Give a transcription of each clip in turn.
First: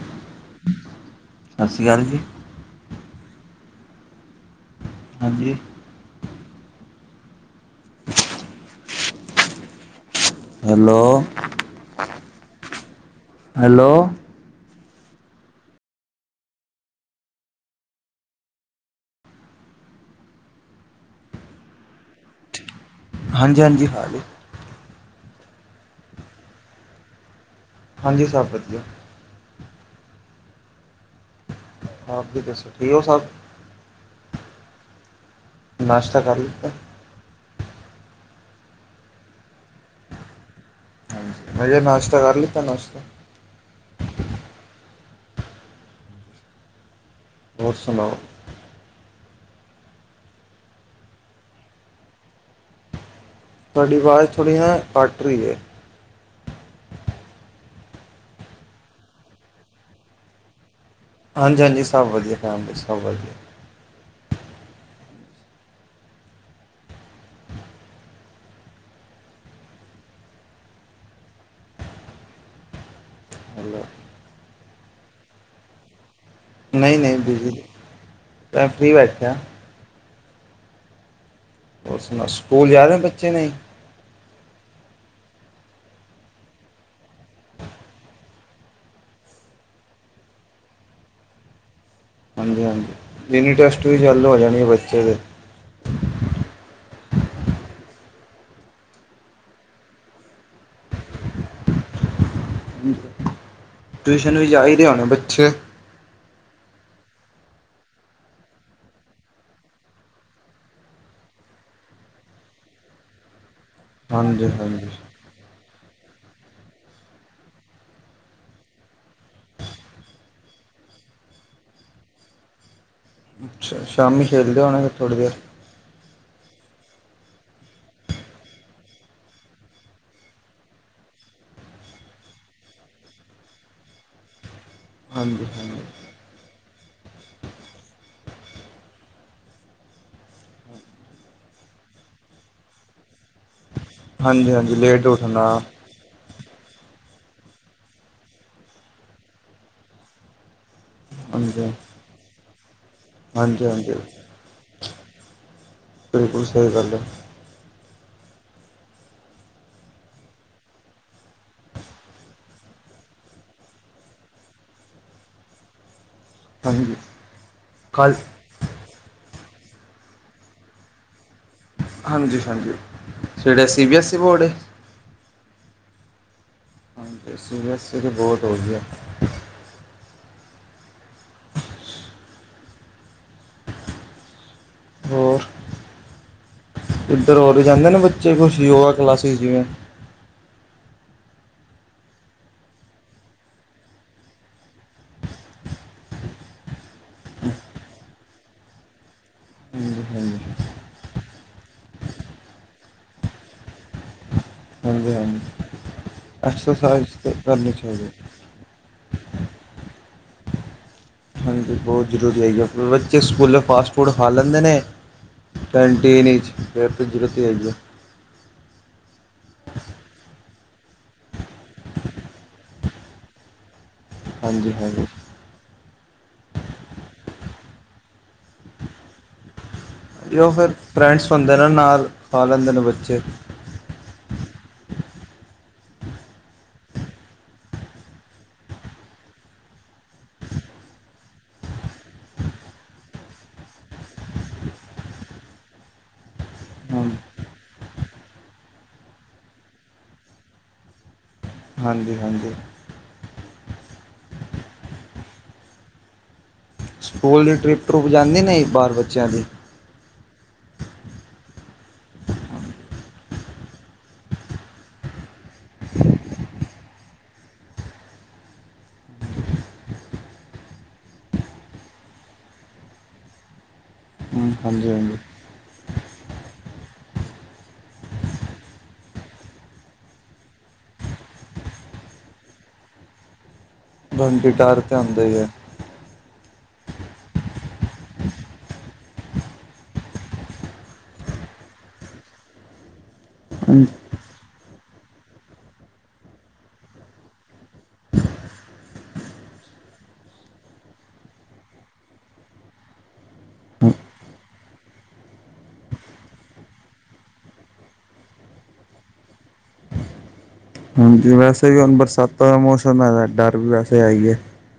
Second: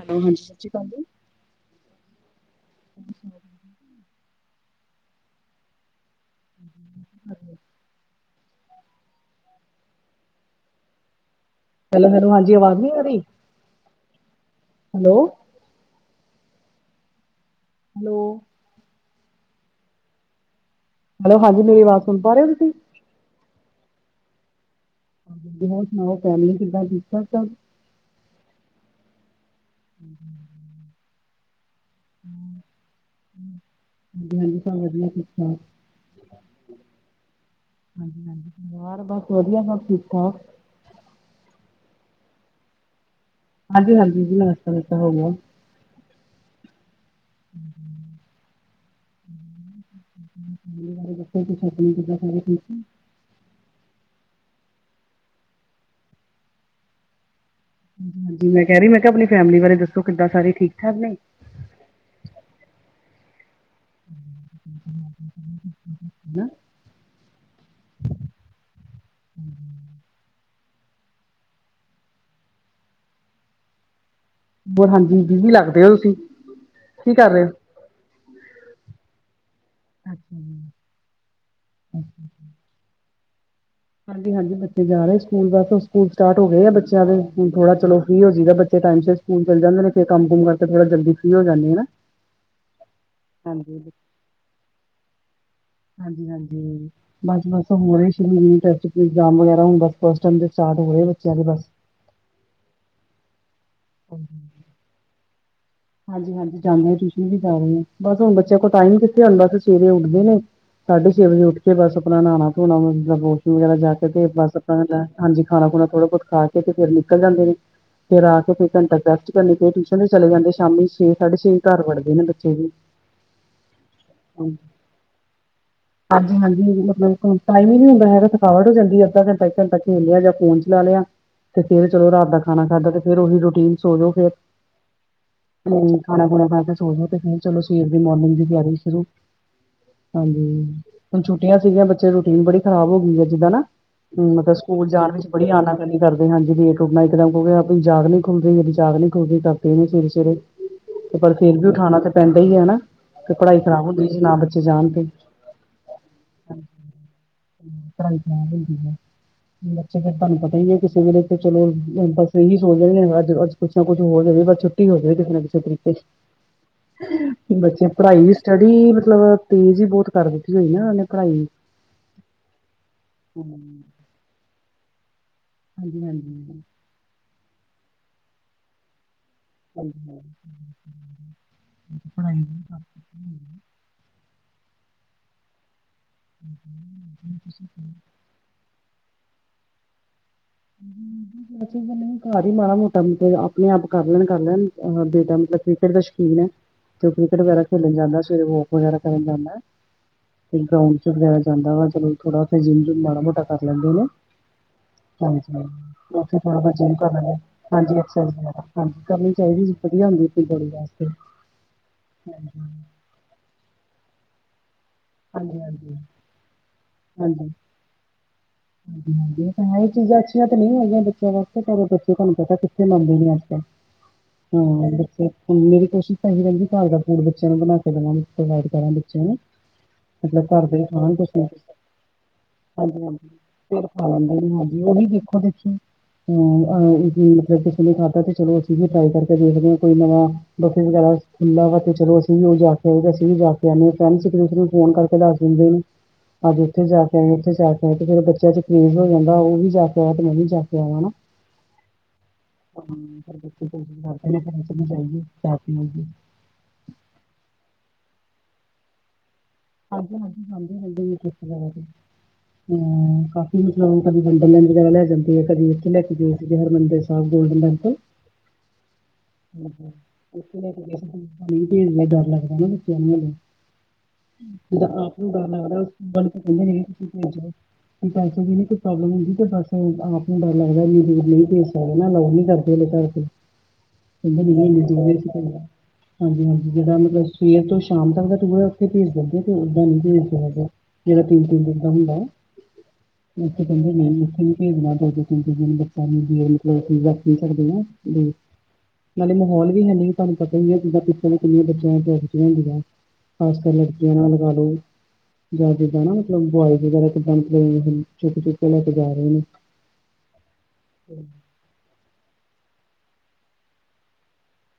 Hello, ਹਾਂਜੀ ਸਤ ਸ਼੍ਰੀ ਅਕਾਲ ਜੀ। ਸਤਿ ਸ਼੍ਰੀ ਅਕਾਲ ਜੀ। ਅੱਛਾ, ਹਾਂਜੀ, ਹਾਂ, ਹੈਲੋ, ਹੈਲੋ-ਹੈਲੋ ਹਾਂਜੀ, ਆਵਾਜ਼ ਆਦੀ ਹੈਲੋ। ਹੈਲੋ, ਹੈਲੋ ਹਾਂਜੀੇ, ਅਵਾਜ਼ ਸੁਣ ਪਾ ਰਹੇ ਹੋ ਤੁਸੀਂ? ਹਾਂਜੀ, ਹਾਂਜੀ, ਹਾਂਜੀ, ਹਾਂਜੀ ਹੋਰ ਸੁਣਾਓ? ਫੈਮਿਲੀ ਕਿੱਦਾਂ ਠੀਕ? ਹਾਂਜੀ ਸਭ ਵਧੀਆ, ਹੂੰ, ਆ ਦੱਸੋ ਠੀਕ ਹੋ ਸਭ? ਹਾਂਜੀ ਹਾਂਜੀ, ਸਭ ਵਧੀਆ ਠੀਕ ਨਾਸ਼ਤਾ ਕਰ ਲਿੱਤਾ ਠਾਕ ਹਾਂਜੀ-ਹਾਂਜੀ, ਪਰਿਵਾਰ ਬਸ ਵਧੀਆ ਸਭ ਠੀਕ-ਠਾਕ, ਮੈ ਕਿਹਾ ਨਾਸ਼ਤਾ ਕਰਲਿਆ ਨਾਸ਼ਤਾ? ਹਾਂਜੀ, ਹਾਂਜੀ, ਜੀ ਨਾਸਤਾ ਨੁਸਤਾ ਹੋਇਆ, ਹੋਰ ਸਣਾਓ? ਕਿਦਾ ਸਾਰੇ ਠੀਕ, ਤੁਹਾਡੀ ਆਵਾਜ਼ ਥੋੜ੍ਹੀ ਐ ਕੱਟ ਰਹੀ ਹੈ। ਹਾਂਜੀ ਮੈਂ ਕਹਿ ਰਹੀ ਮੈਂ ਕਿਹਾ ਆਪਣੀ ਫੈਮਿਲੀ ਬਾਰੇ ਦੱਸੋ? ਕਿੱਦਾਂ ਸਾਰੇ ਠੀਕ ਠਾਕ ਨੇ? ਹਾਂਜੀ-ਹਾਂਜੀ, ਸਭ ਵਧੀਆ ਫੈਮਿਲੀ ਸਭ ਵਧੀਆ, ਹੈ [unintelligible] ਹੈਲੋ, ਹੋਰ ਹਾਂਜੀ, ਬੀਜੀ ਲੱਗਦੇ ਐ ਰੋਟੀ, ਨਹੀਂ-ਨਹੀਂ, ਬਿਜੀ ਮੈ ਫਰੀ ਬੇਠਿਆ। ਅੱਛਾ ਜੀ, ਸਕੂਲ ਜਾਨਾ ਬੱਚੇ ਨੇ, ਹਾਂਜੀ-ਹਾਂਜੀ, ਬੱਚੇ ਜਾ ਰਹੇ ਸਕੂਲ ਬਸ ਸਕੂਲ ਸਟਾਰਟ ਹੋ ਗਏ ਆ, ਬੱਚਿਆਂ ਦੇ ਹੁਣ ਥੋੜਾ ਚਲੋ ਫ੍ਰਰੀ ਹੋ ਜਾਏਗਾ, ਬੱਚੇ ਟਾਈਮ ਸਿਰ ਸਕੂਲ ਚਲੇ ਜਾਂਦੇ ਨੇ, ਫਿਰ ਕੰਮ ਕੁੰਮ ਕਰਕੇ ਥੋੜਾ ਜਲਦੀ ਫ੍ਰੀ ਹੋ ਜਾਂਦੀ ਹਨਾ। ਹਾਂਜੀ-ਹਾਂਜੀ, ਯਾਨੀ ਟੈਸਟ ਵੀ ਚਾਲੂ ਹੋ ਜਾਣੇਗੇ ਬੱਚੇ ਦੇ, ਹਾਂਜੀ, ਹਾਂਜੀ, [unintelligible] ਟਿਊਸ਼ਨ ਵੀ ਜਾ ਰਹੇ ਹੋਣੇ, ਬੱਚੇ? ਹਾਂਜੀ-ਹਾਂਜੀ, ਜਾਂਨੇ ਆ, ਟਿਊਸ਼ਨ ਵੀ ਜਾ ਰਹੇ ਨੇ, ਬੱਸ ਹੁਣ ਬੱਚਿਆਂ ਕੋਲ ਟਾਇਮ ਕਿੱਥੇ ਹੁੰਦਾ, ਬੱਸ ਸਵੇਰੇ ਉੱਠਦੇ ਨੇ ਸਾਢੇ-ਛੇ ਵਜੇ ਉੱਠਕੇ ਬੱਸ ਆਪਣਾ ਨਹਾਣਾ-ਧੋਣਾ ਵਾਸ਼ਰੂਮ ਵਗੈਰਾ ਜਾਕੇ ਤੇ, ਹਾਂਜੀ ਬੱਸ ਆਪਣਾ ਹਾਂਜੀ ਲੈ ਹਾਂਜੀ, ਖਾਣਾ-ਖੁਣਾ, ਥੋੜਾ ਬਹੁਤ ਖਾਕੇ ਤੇ ਫਿਰ ਨਿਕਲ ਜਾਂਦੇ ਨੇ। ਫਿਰ ਆਕੇ, ਕੋਈ ਘੰਟਾ ਕ ਰੈਸਟ ਕਰਨੀ, ਫਿਰ ਟਿਊਸ਼ਨ ਤੇ ਚਲੇ ਜਾਂਦੇ। ਸ਼ਾਮੀ ਛੇ, ਸਾਢੇ ਛੇ ਘਰ ਵੜਦੇ ਨੇ ਬੱਚੇ ਵੀ। ਅੱਛਾ, ਸ਼ਾਮੀ ਖੇਡਦੇ ਹੋਣੈ, ਥੋੜ੍ਹੀ ਦੇਰ? ਹਾਂਜੀ-ਹਾਂਜੀ, ਮੱਤਲਬ ਟਾਈਮ ਹੀ ਨਹੀਂ ਹੁੰਦਾ, ਹੈਗਾ ਥਕਾਵਟ ਹੋ ਜਾਂਦੀ ਅੱਧਾ ਘੰਟਾ ਇੱਕ ਘੰਟਾ ਖੇਲਿਆ ਜਾਂ ਫੋਨ ਚਲਾ ਲਿਆ, ਤੇ ਫਿਰ ਚਲੋ ਰਾਤ ਦਾ ਖਾਣਾ ਖਾਧਾ ਤੇ, ਫਿਰ ਉਹੀ ਰੂਟੀਨ ਸੋਜੋ ਫਿਰ ਹਾਂਜੀ, ਹਾਂਜੀ ਹੂੰ, ਖਾਣਾ ਖੂਣਾ ਖਾ ਕੇ ਸੋਚਦੇ ਚਲੋ, ਸਵੇਰ ਦੀ ਮੋਰਨਿੰਗ ਦੀ ਤਿਆਰੀ ਸ਼ੁਰੂ ਹਾਂਜੀ, ਹੁਣ ਛੁੱਟੀਆਂ ਸੀਗੀਆਂ, ਬੱਚੇ ਰੂਟੀਨ ਬੜੀ ਖਰਾਬ ਹੋ ਗਈ ਹੈ, ਜਿੱਦਾ ਨਾ ਹੂੰ, ਹਾਂਜੀ ਮੱਤਲਬ ਹਾਂਜੀ ਸਕੂਲ ਲੇਟ ਜਾਣ ਵਿੱਚ ਉੱਠਣਾ ਬੜੀ ਆਨਾ ਕਰਦੇ, ਹਾਂਜੀ ਲੇਟ ਉੱਠਣਾ, ਇੱਕਦਮ ਕਿਉਂਕ ਆਪਣੀ ਜਾਗ ਨਹੀਂ ਖੁੱਲਦੀ, ਮੇਰੀ ਜਾਗ ਨੀ ਖੁੱਲਦੀ, ਕਰਦੇ ਨੇ ਸਵੇਰੇ-ਸਵੇਰੇ। ਤੇ ਪਰ ਫਿਰ ਵੀ ਹਾਂਜੀ ਉਠਾਣਾ ਤਾਂ ਪੈਂਦਾ ਹੀਹੈ ਹਣਾ। ਤੇ ਪੜ੍ਹਾਈ ਹਾਂਜੀ ਖ਼ਰਾਬ ਹਾਂਜੀ ਹੁੰਦੀ, ਜੇ ਨਾ ਬੱਚੇ ਜਾਣ ਤੇ। ਬਿਲਕੁੱਲ, ਸਹੀ ਗੱਲ ਐ। ਪੜ੍ਹਾਈ ਖ਼ਰਾਬ ਹੁੰਦੀ ਆ। ਬੱਚੇ ਫਿਰ ਤੁਹਾਨੂੰ ਪਤਾ ਹੀ ਏ, ਕਿਸੇ ਵੇਲੇ ਤੇ ਚਲੋ, ਬੱਸ ਇਹੀ ਸੋਚਦੇ ਅੱਜ ਕੁੱਛ ਨਾ ਕੁੱਛ ਹੋ ਜਾਵੇ, ਬੱਸ ਛੁੱਟੀ ਹੋ ਜਵੇ ਕਿਸੇ ਨਾ ਕਿਸੇ ਤਰੀਕੇ। ਹਾਂਜੀ ਬੱਚੇ ਕੱਲ ਪੜ੍ਹਾਈ ਸਟੱਡੀ, ਮੱਤਲਬ, ਤੇਜ਼ ਹੀ ਬਹੁਤ ਕਰ ਦਿੱਤੀ ਹੋਈ ਨਾ ਉਹਨੇ ਪੜ੍ਹਾਈ। ਹਾਂਜੀ-ਹਾਂਜੀ, ਸਵੇਰੇ ਹਾਂਜੀ ਸੀਬੀਐੱਸੀ ਬੋਰਡ ਏ? ਹਾਂਜੀ-ਹਾਂਜੀ। ਸੀਬੀਐਸਸੀ ਵੀ, ਬੋਰਡ ਹੋ ਗਈ ਹੈ। ਹਾਂਜੀ [unintelligible] ਪੜ੍ਹਾਈ ਹੋਰ? ਹ ਤੁਸੀਂ [unintelligible] ਚੇ ਕੁਛ ਯੋਗਾ ਕਲਾਸਿਸ ਜਿਵੇਂ। [unintelligible] ਬੱਚੇ, ਘਰ ਹੀ ਮਾੜਾ-ਮੋਟਾ ਮਤਲਬ ਆਪਣੇ-ਆਪ ਕਰ ਲੈਣ, ਕਰ ਲੈਣ, ਬੇਟਾ ਮਤਲਬ ਕ੍ਰਿਕਟ ਦਾ ਸ਼ਕੀਨ ਏ। ਤੇ ਕ੍ਰਿਕਟ ਵਗੈਰਾ ਖੇਲਣ ਜਾਂਦਾ, ਸਵੇਰੇ ਵੌਕ ਵਗੈਰਾ ਕਰਨ ਜਾਂਦਾ। ਹਾਂਜੀ ਹਾਂਜੀ ਫਿਰ ਹਾਂਜੀ ਗਰਾੰਊਂਡ'ਚ ਵਗੈਰਾ ਜਾਂਦਾ ਵਾ, ਚਲੋ ਥੋੜਾ ਉੱਥ ਜਿੰਮ-ਜੂੰਮ ਮਾੜਾ-ਮੋਟਾ ਕਰ ਲੈਂਦੇ ਨੇ। ਹਾਂਜੀ, ਥੋੜਾ-ਬਹੁਤ ਜਿੰਮ ਕਰ ਐਕਸਰਸਾਈਜ਼ ਤਾਂ ਲੇਂਦਾ, ਕਰਨੀ ਹਾਂਜੀ, ਚਾਹੀਦੀ ਐਕਸਰਸਾਈਜ਼ ਵਗੈਰਾ। ਹਾਂਜੀ ਕਰਨੀ ਚਾਹੀਦੀ ਜੀ, ਵਧੀਆ ਹੁੰਦੀ ਅਪਨੀ ਬੌੜੀ ਵਾਸਤੇ। ਹਾਂਜੀ, ਬਹੁਤ ਜ਼ਰੂਰੀ ਹੈਈ ਆ, ਹਾਂਜੀ ਬੱਚੇ ਸਕੂਲੇ ਫਾਸਟ-ਫੂਡ ਖਾ ਲੈਂਦੇ ਨੇ ਹਾਂਜੀ ਹਾਂਜੀ ਹਾਂਜੀ ਕੈਂਟੀਨ ਈਚ। ਫਿਰ ਤਾਂ ਤੇਲ ਹੀ ਆ। ਹਾਂਜੀ-ਹਾਂਜੀ, ਇਹ ਤਾਂ ਚੀਜ਼ਾਂ ਅੱਛੀਆਂ ਤਾਂ ਨਹੀਂ ਹੈਗੀਆਂ ਬੱਚਿਆਂ ਵਾਸਤੇ, ਪਰ ਬੱਚੇ ਤੁਹਾਨੂੰ ਪਤਾ ਕਿੱਥੇ ਮੰਨਦੇ ਨੇ ਅੱਜ-ਕੱਲ। ਹਾਂ [inaudible] ਹਾਂ, ਬੱਚੇ ਹੁਣ ਮੇਰੀ ਕੋਸ਼ਿਸ਼ ਤਾਂ ਇਹੀ ਰਹਿੰਦੀ, ਘਰ ਦਾ ਫੂਡ ਬੱਚਿਆਂ ਨੂੰ ਬਣਾਕੇ ਦੇਵਾਂ ਕਰਾਂ ਬੱਚਿਆਂ ਨੂੰ। ਮਤਲਬ, ਉਹ ਘਰ ਫਿਰ ਦੇ ਖਾਣ ਤੇ ਫਰੈਂਡਸ ਸਹੀ। ਹੁੰਦੇ ਨੇ ਨਾਲ ਖਾ ਲੈਂਦੇ ਨੇ ਬੱਚੇ ਫਿਰ ਖਾ ਲੈਂਦੇ ਹਾਂਜੀ, ਉਹੀ ਦੇਖੋ-ਦੇਖੀ। ਮਤਲਬ ਕਿਸੇ ਨੇ ਖਾਧਾ ਤੇ ਚਲੋ, ਅਸੀਂ ਵੀ ਟ੍ਰਾਈ ਕਰਕੇ ਦੇਖਦੇ ਹਾਂ, ਕੋਈ ਨਵਾ ਬਫੇ ਵਗੈਰਾ ਖੁੱਲ੍ਹਾ ਵਾ ਤੇ ਚਲੋ, ਅਸੀਂ ਵੀ ਉਹ ਜਾਕੇ ਆਏ ਤੇ ਅਸੀਂ ਵੀ ਜਾਕੇ ਆਂਨੇ ਆ, ਫਰੈਂਡਸ ਇੱਕ-ਦੂਸਰੇ ਨੂੰ ਫੋਨ ਕਰ ਦੱਸ ਦਿੰਦੇ ਨੇ, ਅੱਜ ਇੱਥੇ ਹਮ ਜਾਕੇ ਆਏ, ਇੱਥੇ ਜਾਕੇ ਆਏ, ਤੇ ਫਿਰ ਬੱਚਿਆਂ'ਚ ਕ੍ਰੇਜ਼ ਹੋ ਜਾਂਦਾ, ਉਹ ਵੀ ਜਾਕੇ ਆਇਆ, ਤੇ ਮੈਂ ਵੀ ਜਾਕੇ ਆਵਾਂ ਨਾ। ਹਾਂਜੀ-ਹਾਂਜੀ। ਹਾਂਏ ਚ ਆਈਏ [unintelligible] ਸਕੂਲ ਦੀ ਟ੍ਰੀੱਪ-ਟਰੁਪ ਜਾਂਦੀ ਨੇ, ਇਸ ਬਾਰ ਬੱਚਿਆ ਦੀ। ਹਾਂਜੀ-ਹਾਂਜੀ ਹਾਂਜੀ [unintelligible] ਹੂੰ, ਕਾਫੀ ਮਤਲਬ ਕਦੇ ਵੰਡਰਲੈਂਡ ਵਗੈਰਾ ਲੈ ਜਾਂਦੇ ਆ, ਕਦੀ ਇੱਥੇ ਲੈਕੇ ਗਏ ਸੀਗੇ, ਹਰਮੰਦਿਰ ਹਾ, ਗੋਲਡਨ ਟੇੰਪਲ। [inaudible] ਡਰ ਲੱਗਦਾ ਨਾ ਬੱਚਿਆਂ ਨੂੰ ਹਲੇ ਹਮ ਜਿੱਦਾਂ ਹਾਂਜੀ ਆਪ ਹਾਂਜੀ ਨੂੰ ਡਰ ਲੱਗਦਾ ਬਣ ਕੇ ਕਹਿੰਦੇ ਨ ਤੁਸੀਂ ਭੇਜ ਪੈਸੇ ਦੀਨ ਕੋਈ ਪ੍ਰੋਬਲਮ ਹੁੰਦੀ ਤੇ ਬਸ ਆਪ ਨੂੰ ਡਰ ਲੱਗਦਾ ਵੀਰ ਨਹੀਂ। ਨਾ ਲ ਨੀ ਕਰਦੇ ਘਰ ਬੰਗੀ ਡਰ ਤੇ ਆਉਂਦਾ ਹੀ ਹੈ। ਹਾਂਜੀ-ਹਾਂਜੀ, ਜਿਦਾਂ ਮਤਲਬ, ਸਵੇਰ ਤੋਂ ਸ਼ਾਮ ਤੱਕ ਦਾ ਟੂਰ [unintelligible] ਹੁੰਦਾ ਜੇਰਾ ਤਿੰਨ -ਤਿੰਨ ਦਿਨ ਦਾ ਹੁੰਦਾ। ੳਹ ਕਹਿੰਦਾ ਮੈ ਨਹੀਂ ਦੇਖਿਣੀ। ਬੱਚਾ ਨੂੰ ਮਤ [unintelligible] ਲਬ ਅਸੀ ਰੱਖ ਨੀ ਸਕਦੇ ਆ ਨਾਲੇ ਮਾਹੌਲ ਵੀ ਹੈਨੀ ਤੁਹਾਨੂੰ ਪਤਾ ਹੀ ਹੈ ਜਿੱਦਾਂ ਕਿੰਨੀਆਂ [unintelligible] ਬੱਚਿਆਂੈਠਆਂੁੰਦੀਆਂ ਖਾਸ ਕਰ ਲੜਕੀਆਂ ਨਾਲ ਲਗਾ ਲੋ। ਜਾਂ ਜਿੱਦਾਂ ਨਾ ਮਤਲਬ ਬੁਆਈ ਵਗੈਰਾ ਕਿੱਦਾਂਤ ਚੁਟੇ- ਚੁੱਟੇ ਲੈ ਕੇ ਜਾ ਰਹੇ ਨੇ। ਹਾਂਜੀ, ਵੈਸੇ ਵੀ ਹੁਣ ਬਰਸਾਤਾਂ ਦਾ ਮੌਸਮ ਹੈਗਾ ਡਰ ਵੀ ਵੈਸੇ ਹੈ ਆਏ।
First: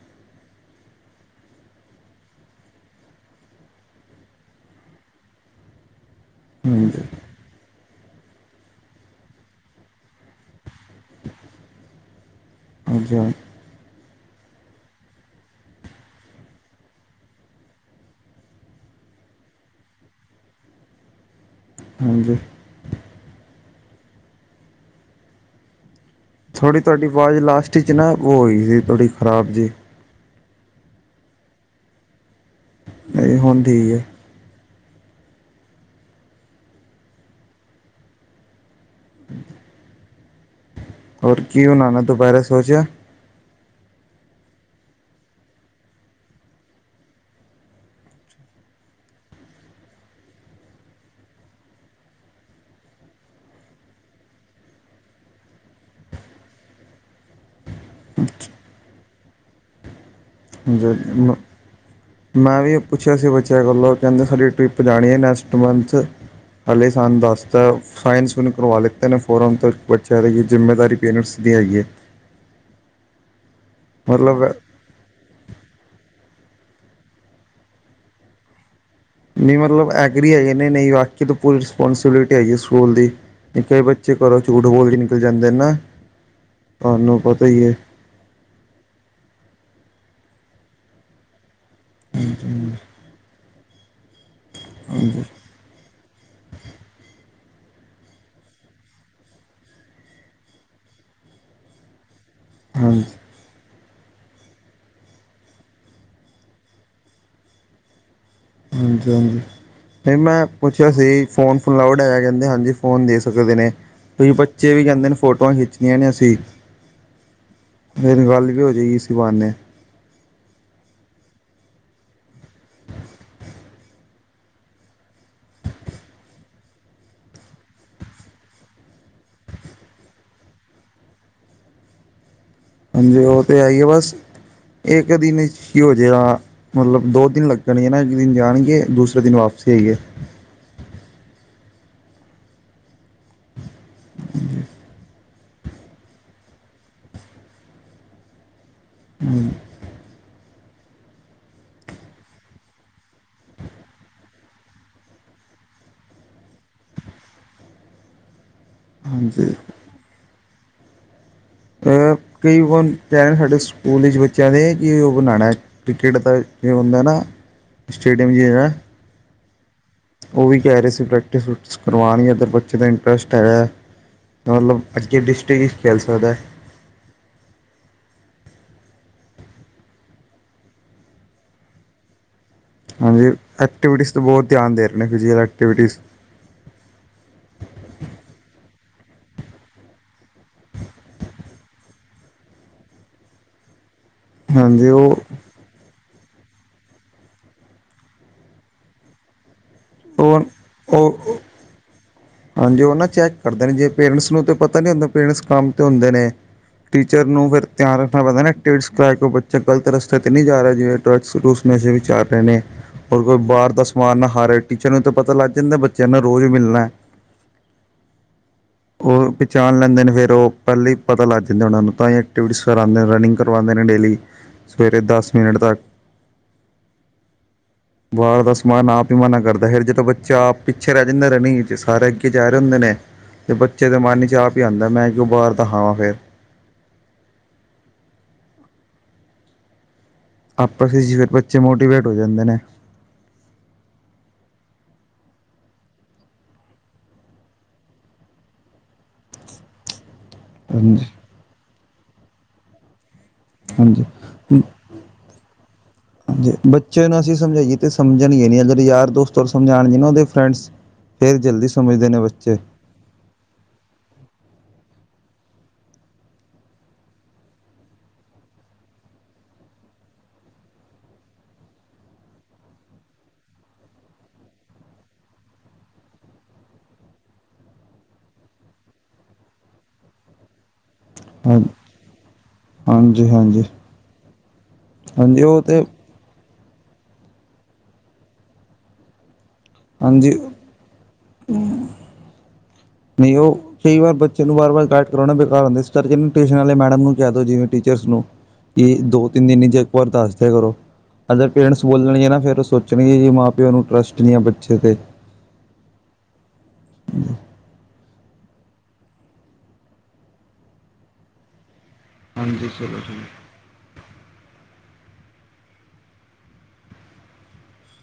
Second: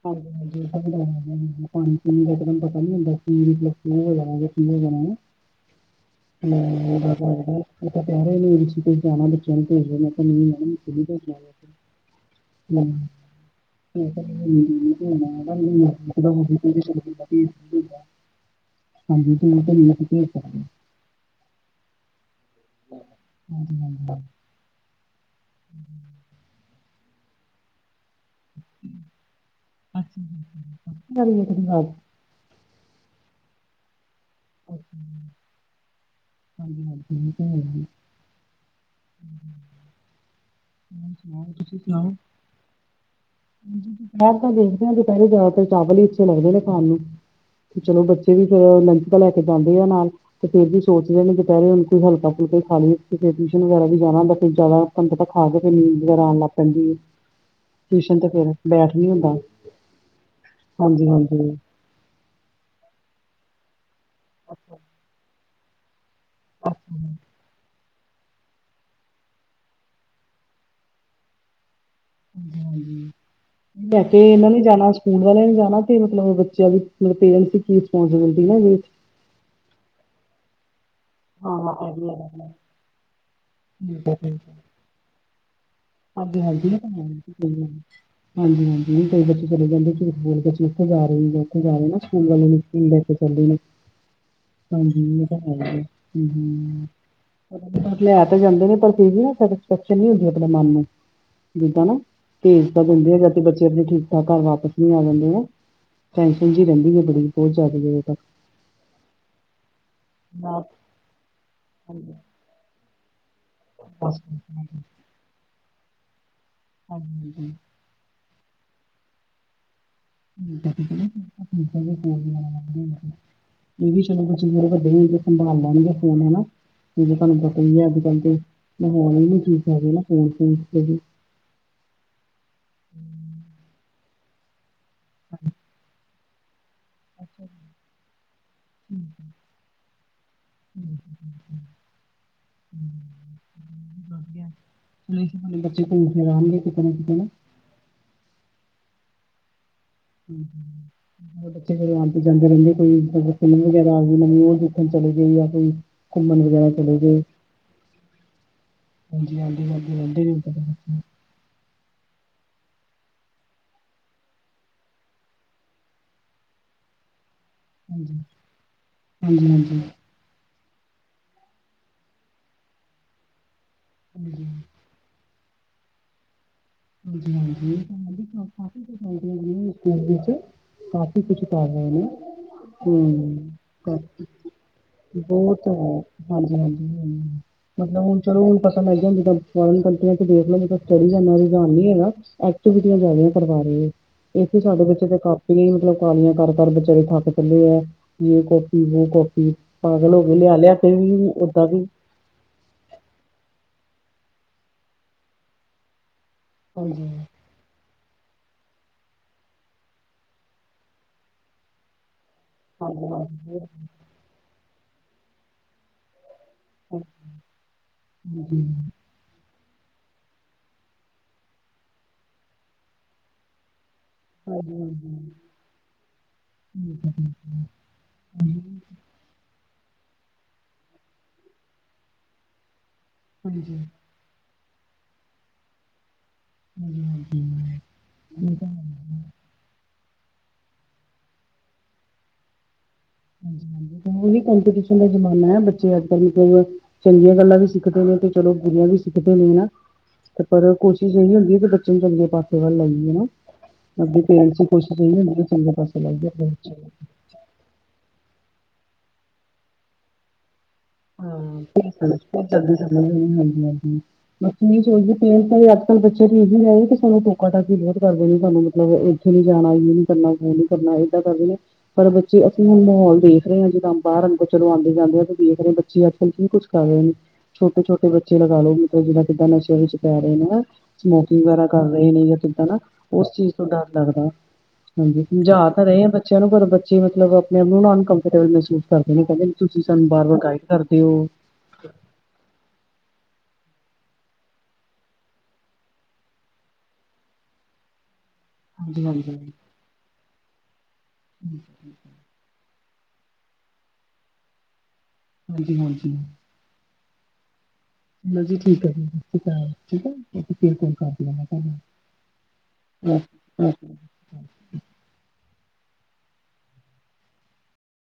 ਹਾਂਜੀ- [unintelligible] ਹਾਂਜੀ ਪਾਣੀੀਣੀ ਦਾੂੰ ਪਤਾ ਨੀ ਹੁੰਦਾ ਜਾ ਕੀ ਹੋ ਜਾ [inaudible] ਵਿ ਜਾਣਾ ਪ [unintelligible] [inaudible] ਹਮ, ਹਾਂਜੀ ਹਾਂ ਠੀ [unintelligible] ਹਾਂਜੀ, ਮੈ ਤੁਹਾਡੇ ਨਾਲ ਕਲੀਅਰ ਕਰਨੀ। ਹਾਂਜੀ। ਹਮ ਹਮ ਥੋੜ੍ਹੀ ਤੁਹਾਡੀ ਆਵਾਜ਼ ਲਾਸਟ 'ਚ ਨਾ ਉਹ ਹੋਈ ਸੀ ਥੋੜ੍ਹੀ ਖਰਾਬ ਜੀ। ਸਤੀ ਤੁਡੀ ਆਵਾਜ਼ [unintelligible] ਨਹੀਂ ਹੁਣ ਠੀਕ ਹੈ। ਹਾਂਜੀ- ਹਾਂਜੀ ਉਹ ਤੇ ਹੈ। ਹਮ [inaudible] ਹੋਰ ਕੀ ਬਣਨਾਂ ਸੁਣਾਓ ਦੁਪੇਹਿਰੇ ਸੋਚਿਆ। ਦੁਪਹਿਰ ਤਾਂ ਦੇਖਦੇ ਹਾਂ ਪਹਿਲੇ ਜ਼ਿਆਦਾਤਰ ਚਾਵਲ ਹੀ ਇੱਥੇ ਲੱਗਦੇ ਨੇ ਖਾਣ ਨੂੰ। ਚਲੋ, ਬੱਚੇ ਵੀ ਫਿਰ ਲੰਚ ਦਾ ਲੈ ਕੇ ਜਾਂਦੇ ਆ ਨਾਲ। ਤੇ ਫੇਰ ਵੀ ਸੋਚ ਰਹੇ ਨੇ ਦਪਹਿਰੇ ਕੋਈ ਹਲਕਾ- ਫੁਲਕੇ ਖਾ ਲਈ ਟਿਊਸ਼ਨ ਵਗੈਰਾ ਵੀ ਜਾਣਾ ਹੁੰਦਾ ਕਈ ਜ਼ਿਆਦਾ। ਬੰਦੇ ਤਾਂ ਖਾ ਕੇ ਫੇਰ ਨੀਂਦ ਵਗੈਰਾਉਣ ਲਗ ਪੈਂਦੀ ਹੈ। ਟਿਊਸ਼ਨ ਤੇ ਫੇਰ ਬੈਠ ਨਹੀ ਹੁੰਦਾ। ਜ ਹਾਂਜੀ ਹਾਂਜੀ ਮ ਹਾਂਜੀ ਮੈਂ ਵੀ ਪੁੱਛਿਆ ਸੀ ਬੱਚਿਆਂ ਕੋਲੋਂ ਕਹਿੰਦੇ, ਸਾਡੀ ਟਰਿਪ ਜਾਣੀ ਹੈ ਨੈਕਸਟ ਸਟ ਮੰਥ। ਹਾਲੇ ਸਨ ਦਸ ਤਾਂ। ਸਾਇੰਸ ਵੀ ਨਹੀਂ ਕਰਵਾ ਲਿੱਤੇ ਨੇ ਫੋਮ ਤੋਂ ਬੱਚਿਆਂ ਦੇ ਜ਼ਿੰਮੇਦਾਰੀ ਪੈਰਂਸਟ ਦੀ ਹੈਗੀ ਹੈ। ਬੈਠੇ, ਮਤਲਬ ਇਹਨਾਂ ਨੇ ਜਾਣਾ ਸਕੂਲ। ਸਕੂਲ ਵਾਲਿਆਂ ਨੂੰ ਜਾਣਾ ਮਤਲਬ ਬੱਚਿਆਂ ਦੀ ਪੈਰੇਂਸਟ ਦੀ ਕੀ ਰਿਸਪੁਸਬਿਲਟੀ ਏ। ਨਹੀਂ ਮਤਲਬ ਐਗਰੀ ਹੈਗੇ ਨੇ ਨਹੀਂ। ਵਕ ਤਾਂ ਪੂਰੀ ਹਾਂ ਇਹ ਵੀ ਰਿਸਪੋਂਸੀਬਿਲਿਟੀ ਹੈਗਾ। ਹੈਗੀ ਸਕੂਲ ਦੀ। ਕਈ ਠੀਕ ਬੱਚੇ ਘਰੋਂ ਝੂਠ ਬੋਲ ਕੇ ਨਿਕਲ ਜਾਂਦੇ ਨਾ। ਅੱਗੇ ਹਾਂਜੀ। ਤੁਹਾਨੂੰ ਪਤਾ ਹੀ ਹੈ ਹਾਂਜੀ -ਹਾਂਜੀ ਵੀ ਕਈ ਬੱਚੇ ਚਲੇ ਜਾਂਦੇ ਝੂਠ ਬੋਲ ਬੱਚੇ ਉੱਥੇ ਜਾ ਰਹੇ। ਉਥੇ ਜਾ ਰਹੇ ਨਾ ਸਕੂਲ ਵਾਲੇ ਨੂੰ ਹਾਂਜੀ ਸਕੂਲ ਲੈ ਕੇ ਚੱਲਦੇ ਨੇ। ਹਾਂਜੀ। ਹਉ-ਹਉ ਲੈ ਤਾਂ ਜਾਂਦੇ ਨੇ ਪਰ ਵੀ ਨਾ ਸੈਟਿਸਫੈਕਸ਼ਨ ਨ ਹੁੰਦੀ ਆਪਣੇ ਮਨ ਨੂੰ। ਜਿੱਦਾਂ ਨਾ ਭੇਜ ਤੇ ਦੰਦੇ ਆ ਹਾਂਜੀ ਜਾ ਬੱਚੇ ਠੀਕ ਤਾਂ ਘਰ ਵਾਪਸ ਨਹੀਂ ਆ ਜਾਂਦੇ ਆ। ਟੈਨਸ਼ਨ ਜਿ ਰਹਿੰਦੀ ਹੈ ਬੜੀ ਬਹੁਤ ਜ਼ਿਆਦਾ ਦੇ ਤੱਕ। ਹਾਂਜੀ- ਹਾਂਜੀ ਨਹੀਂ, ਮੈਂ ਨਾ ਪੁੱਛਿਆ ਸੀ ਫੋਨ- ਫਨਲਾਊਡ ਹਾਂਜੀ ਹੈਇਆ। ਕਹਿੰਦੇ ਹਾਂਜੀ। ਫੋਨ ਦੇ ਸਕਦੇ ਨੇ। ਇਹ ਤੇ ਬੱਚੇ ਵੀ ਕਹਿੰਦੇ ਨੇ ਫੋਟੋਆਂ ਖਿੱਚਣੀਆਂ ਨੇ ਅਸੀਂ। ਹਾਂਜੀ, ਹਾਂਜੀ। ਮੇਰੀ ਗੱਲ ਵੀ ਹੋ ਜਏਗੀ ਇਸੀ ਬਾਣੇ [inaudible] [inaudible] ਇਹ ਵੀ ਚਲੋ ਕੂਚ ਵਦੀਆ ਵੱਡਾ ਸੰਭਾਲ ਲੈਣਗੇ ਫੋਨ ਹਨਾਂ! [unintelligible] ਜ ਤੁਹਾਨੂੰ ਪਤਾ ਹੀ ਹੈ ਅੱਜ ਕੱਲ ਦੇ ਮਾਹੌਲ ਵੀ ਠੀਕ ਹੈਗੇ ਨਾ ਫੋਨ ਫੋਨ ਵੀ ਹਾਂਜੀ ਉਹ ਤੇ ਹੈ ਹੇ ਬਸ, ਏਹ ਕਦੀ ਦਿਨ ਕੀ ਹੋ ਜੇਹਾ ਮਤਲਬ ਦੋ ਦਿਨ ਲੱਗ ਜਾਣੀਆਂ ਨਾ ਇੱਕ ਦਿਨ ਜਾਣਗੇ ਦੂਸਰੇ ਦਿਨ ਵਾਪਸੀ ਆਏ। [inaudible] ਬੱਚਾ ਘੁੰਮ ਫ਼ੇਰ ਆਉਣਗੇ, ਕਿੱਥੇ ਨਾਂ ਕਿੱਥੇ ਨਾਂ ਹਂ [inaudible] [unintelligible] ਬੱਚੇ ਆ ਕੇ ਜਾਂਦੇ ਰਹਿੰਦੇ ਕੋਈ ਫਿਲਮ ਵਗੈਰਾ ਆ ਗਈ ਨਵੀ ਉਹ ਉਥਣ ਚਲੇ ਗਏ ਆ ਕੋਈ ਘੁੰਮਣ ਵਗੈਰਾ ਚਲੇ ਗਏ। [inaudible] ਹਾਂਜੀ ਹਾਂਜੀ ਹਾਂਜੀ [unintelligible] ਕਈ ਉਹਣ ਪਹਿ ਸਾਡੇ ਸਕੂਲ ਵਿੱਚ ਬੱਚਿਆਂ ਦੇ ਕਿ ਉਹ ਬਣਾਉਣਾ ਟਿਕਟ ਤਾਂ ਇਹ ਹੁੰਦਾ ਨਾਂ। ਹਾਂਜੀ, ਹਾਂਜੀ ਹਾਂਜੀ। ਉਹ ਵੀ ਕਹਿ ਰਹੇ ਸੀ ਪ੍ਰੈਕਟਿਸ ਪ੍ਰੂਕਟਿਸ ਕਰਵਾਣਗੇ, ਇੱਧਰ ਬੱਚੇ ਦਾ ਇੰਟਰਸਟ ਹੈਗਾ ਹਾਂਜੀ ਮਤਲਬ ਅੱਗੇ ਡਿਸਟ੍ਰਿਕ ਖਲ ਸਕਦਾ ਐ। ਹਾਂਜੀ ਹਾਂਜੀ [unintelligible] ਫੋਨ ਵਿੱਚ ਕਾਫੀ ਕੁਛ ਕਰ ਰਹੀ ਨਾਂ। ਹਂ ਹਾਂਜੀ ਐਕਟੀਵਿਟੀਜ਼ 'ਤੇ ਕਾਪੀ ਬਹੁਤ ਧਿਆਨ ਦੇ ਰਹੇ ਨੇ ਫਿਜ਼ੀਕਲ ਬੋਤ ਐਕਟੀਵਿਟੀਜ਼ ਹਾਂਜੀ ਹਾਂਜੀ ਹਾਂ, ਮਤਲਬ ਹੁਣ ਚਲੋ ਹੁਣ ਫਸਲ ਲੈ ਜਾਂ [inaudible] [unintelligible] ਦੇਖ ਲਓ ਸਟੱਡੀ ਦਾ ਰੁਝਾਣ‌ ਨੀਂ ਹੇਗਾ, ਐਕਵਿਟੀਆਂ ਜਾਦਾ ਕਰਵਾ ਰਹੇ ਐ। ਇਥੇ ਸਾਡੇ ਹਾਂਜੀ ਵਿੱਚ ਉਹ ਕਾਪ [unintelligible] ਮਤਲਬ ਕਾਲੀਆਂ ਕਰ ਕਰ ਵਿਚਾਰੇ ਥੱਕ ਚੱਲੇ ਏ, ਦੇ ਕਾਪੀ ਵੂ ਕਾਪੀ ਪਾਗਲ ਹੋ ਕੇ, ਉਹ ਲਿਆ-ਲਿਆ ਕੇ ਵੀ, ਉਹ ਓਦਾਂ ਵੀ। ਹਾਂਜੀ ਉਹ ਨਾ ਚੈੱਕ ਕਰਦੇ ਨੇਂ, ਜੇ ਪੇਰੈਂਟਸ ਨੂੰ ਤਾਂ ਪਤਾ ਨਈਂ ਹੁੰਦਾ, ਪੇਰੈਂਟਸ ਕੰਮ ਤੇ ਹੁੰਦੇ ਨੇਂ। ਹਾਂਜੀ ਟੀਚਰ ਨੂੰ ਫਿਰ ਧਿਆਨ ਰੱਖ ਪੈਂਦਾਂ ਨਾਂ ਟੇਡਸ ਕਰ ਕੋ ਬੱਚਾ ਗਲਤ ਰਸਤੇ ਤੇ ਨਹੀਂ ਜਾ ਰਿਹਾ ਜਿਵੇਂ ਡਰਗਸੂਸ ਮੈੇ ਵਿਚ ਚਰ ਰਹੇ ਨੇਂ। ਹਾਂਜੀ ਹੋਰ ਕੋਈ ਹਾਂਜੀ ਬਾਹਰ ਦਾ ਬਹੁਤ- ਸਮਾਨ ਨਾਂ ਖਾ ਰੇ ਟੀਚਰ ਨੂੰ ਤਾਂ ਪਤਾ ਲੱਗ ਜਾਂਦਾ, ਬੱਚਿਆਂ ਨੂੰ ਰੋਜ਼ ਮਿਲਣਾ। ਹਂ ਉਹ ਪਹਿਚਾਣ ਲੈਂਦੇ ਨੇਂ, ਫਿਰ ਉਹ ਪਹਿਲਾਂ ਹੀ ਪਤਾ ਲੱਗ ਜਾਂਦਾ ਉਹਨਾਂ ਨੂੰ ਤਾਂ ਹੀ ਐਕਟੀਵਿਟੀਜ਼ ਕਰਉਂਦੇ ਨੇਂ, ਰਨਿੰਗ ਕਰਵਾਉਂਦੇ ਨੇ ਡੇਲੀ। ਹਾਂਜੀ ਸਵੇਰੇ ਹਾਂਜੀ, ਦਸ ਮਿੰਟ ਤੱਕ ਠੀਕ ਆ, ਠੀਕ ਐ। ਵੀ ਮਨਾਂ ਕਰਦਾ, ਫਿਰ ਜਦੋਂ ਬੱਚਾ ਆਪ ਪਿੱਛੇ ਰਹਿ ਜਾਂਦਾ ਰਨਿੰਗ ਇਚ, ਸਾਰੇ ਅੱਗੇ ਜਾ ਰਹੇ ਹੁੰਦੇ ਨੇਂ। ਤੇ ਹਾਂਜੀ ਬੱਚੇ ਦੇ ਮਨ ਚ ਆਪ ਹੀ ਆਂਦਾ ਮੈਂ ਕਿਉਂ ਬਾਹਰ ਦਾ ਖਾਵਾਂ ਫੇਰ ਹਂ, ਹਂ ਆਪਸ ਵਿੱਚ ਫਿਰ ਬੱਚੇ ਮੋਟੀਵੇਟ ਹੋ ਜਾਂਦੇ ਨੇਂ। ਹਾਂਜੀ ਹਾਂਜੀ ਓਹ ਕੰਪਿਟੇਸ਼ਨ ਦਾ ਜ਼ਮਾਨਾ ਆ, ਬੱਚੇ ਅੱਜ -ਕੱਲ ਮਤਲਬ ਚੰਗੀਆਂ ਗੱਲਾਂ ਵੀ ਸਿੱਖਦੇ ਨੇਂ ਤੇ ਚਲੋ ਬੁਰੀਆਂ ਵੀ ਸਿੱਖਦੇ ਨੇਂ ਨਾਂ। ਤੇ ਪਰ ਹਾਂਜੀ ਕੋਸ਼ਿਸ਼ ਇਹੀ ਹੁੰਦੀ ਏ ਕਿ ਬੱਚੇ ਨੂੰ ਚੰਗੇ ਪਾਸੇ ਵੱਲ ਲਾਈਏ ਹਨਾਂ। ਹਾਂਜੀ ਅਗੋ ਪੇਰੈਂਟਸ ਦੀ ਕੋਸ਼ਿਸ਼ ਇਹਓ ਹੁੰਦੀ ਐ, ਚੰਗਾ ਪਾਸੇ ਲਾਇਏ ਆਪਣੇ ਬੱਚੇ ਨੂੰ। ਅਸੀਂ ਸਮਝਾਈਏ ਤੇ ਸਮਝਣਗੇ ਨੀਂ, ਅਗਰ ਯਾਰ-ਦੋਸਤ ਸਮਝਾਣਗੇ ਨਾਂ ਉਹਦੇ ਫਰੈਂਡਸ ਫੇਰ ਜਲਦੀ ਸਮਝਦੇ ਨੇ ਬੱਚੇ ਹਂ, ਹਾਂਜੀ ਹਾਂਜੀ। ਬੱਚੇ ਇਹੀ ਸੋਚਦੇ ਪੇਰੇਂਟਸ ਅੱਜਕੱਲ ਬੱਚੇ ਸਾਨੂੰ ਟੋਕਾ-ਟਾਕੀ ਬਹੁਤ ਕਰਦੇ ਨੇਂ, ਸਾਨੂੰ ਮਤਲਬ ਇਹ ਕਿਥੇ ਨੀਂ ਜਾਣਾ ਇਹ ਨੀਂ ਕਰਨਾ, ਕਿ ਨੀਂ ਕਰਨਾਂ, ਏਦਾਂ ਕਰਦੇ ਨੇਂ ਪਰ ਬੱਚੇ ਅਸੀਂ ਹੁਣ ਮਾਹੌਲ ਦੇਖ ਰਹੇ ਆਂ, ਜਿਦਾ ਬਾਹਰ ਨੂੰ ਚਲ ਆਂਦੇ-ਜਾਂਦੇ ਆ ਦੇਖ ਰਹੇ ਆਂ ਬੱਚ ਜੀ ਅਲ ਕਿ ਕੁਛ ਕਰ ਰਹੇ ਨੇਂ ਛੋਟੇ- ਛੋਟੇ ਬੱਚੇ ਲਗਾ ਲੋ, ਮਤਲਬ ਜਿਦਾ ਕਿਦਾ ਨਸ਼ੇ ਵਿਚ ਪੈ ਰਹੇ ਨੇਂ ਆਂ ਸਮੋਕਿਗ ਹਾਂ ਵਗੈਰਾ ਕਰ ਰਹੇ ਨੇਂ ਜਾਂ ਕਿਦਾਂ ਨਾਂ ਹਾਂਜੀ ਉਸ ਚੀਜ਼ ਹਾਂਜੀ ਤੋਂ ਡਰ ਲਗਦਾ। ਹਾਂਜੀ ਉਹ ਸਮਝਾ ਤਾਂ ਤੇ ਰਹੇ ਆ ਬਚੇ ਚਲੋ ਪਰ ਬੱਚੇ ਮਤਲਬ ਆਪਣੇ ਆਪ ਨੂੰ ਅਨਕੰਫਰਟੇਬਲ ਮਹਿਸੂਸ ਕਰਦੇ ਨੇ ਕਹਿਦੇ ਤੁਸੀ ਸਾਨੂੰ ਵਾਰ ਹਾਂਜੀ -ਵਾਰ ਗਾਈਡ ਕਰਦੇ ਹੋ- ਨਹੀ ਉਹ- ਕਈ ਵਾਰ ਬੱਚੇ ਨੂੰ ਵਾਰ ਵਾਰ ਗਾਈਡ ਕਰਾਉਣਾ ਬੇਕਾਰ ਹੁੰਦਾ, ਇਸ ਕਰਕੇ ਟਿਊਸ਼ਨ ਵਾਲੇ ਮੈਡਮ ਨੂੰ ਕਹਿ ਦਿਓ ਜਿਵੇ ਟੀਚਰਸ ਨੂੰ ਕਿ ਹਾਂਜੀ ਹਾਂਜੀ ਦੋ ਤਿੰਨ ਦਿਨ ਜੇ ਇਕ ਵਾਰ ਦਸਦੇ ਕਰੋ ਅਗਰ ਪੇਰੈਂਟਸ ਬੋਲਣਗੇ ਨਾ ਫਿਰ ਸੋਚ ਸੋਚਣਗੇ ਜੀ, ਮਾਂ- ਪਿਓ ਨੂੰ ਟਰੱਸਟ ਨਹੀ ਆ ਬੱਚੇ ਤੇ ਹਾਂਜੀ- ਹਾਂਜੀ- ਹਮ [inaudible] [inaudible] ਜੀ ਠੀਕ ਹੈ। ਠੀਕ ਫ ਕਰ ਤੁ- [unintelligible] ਹਾਂਜੀ ਚਲੋ- ਹਮ [unintelligible]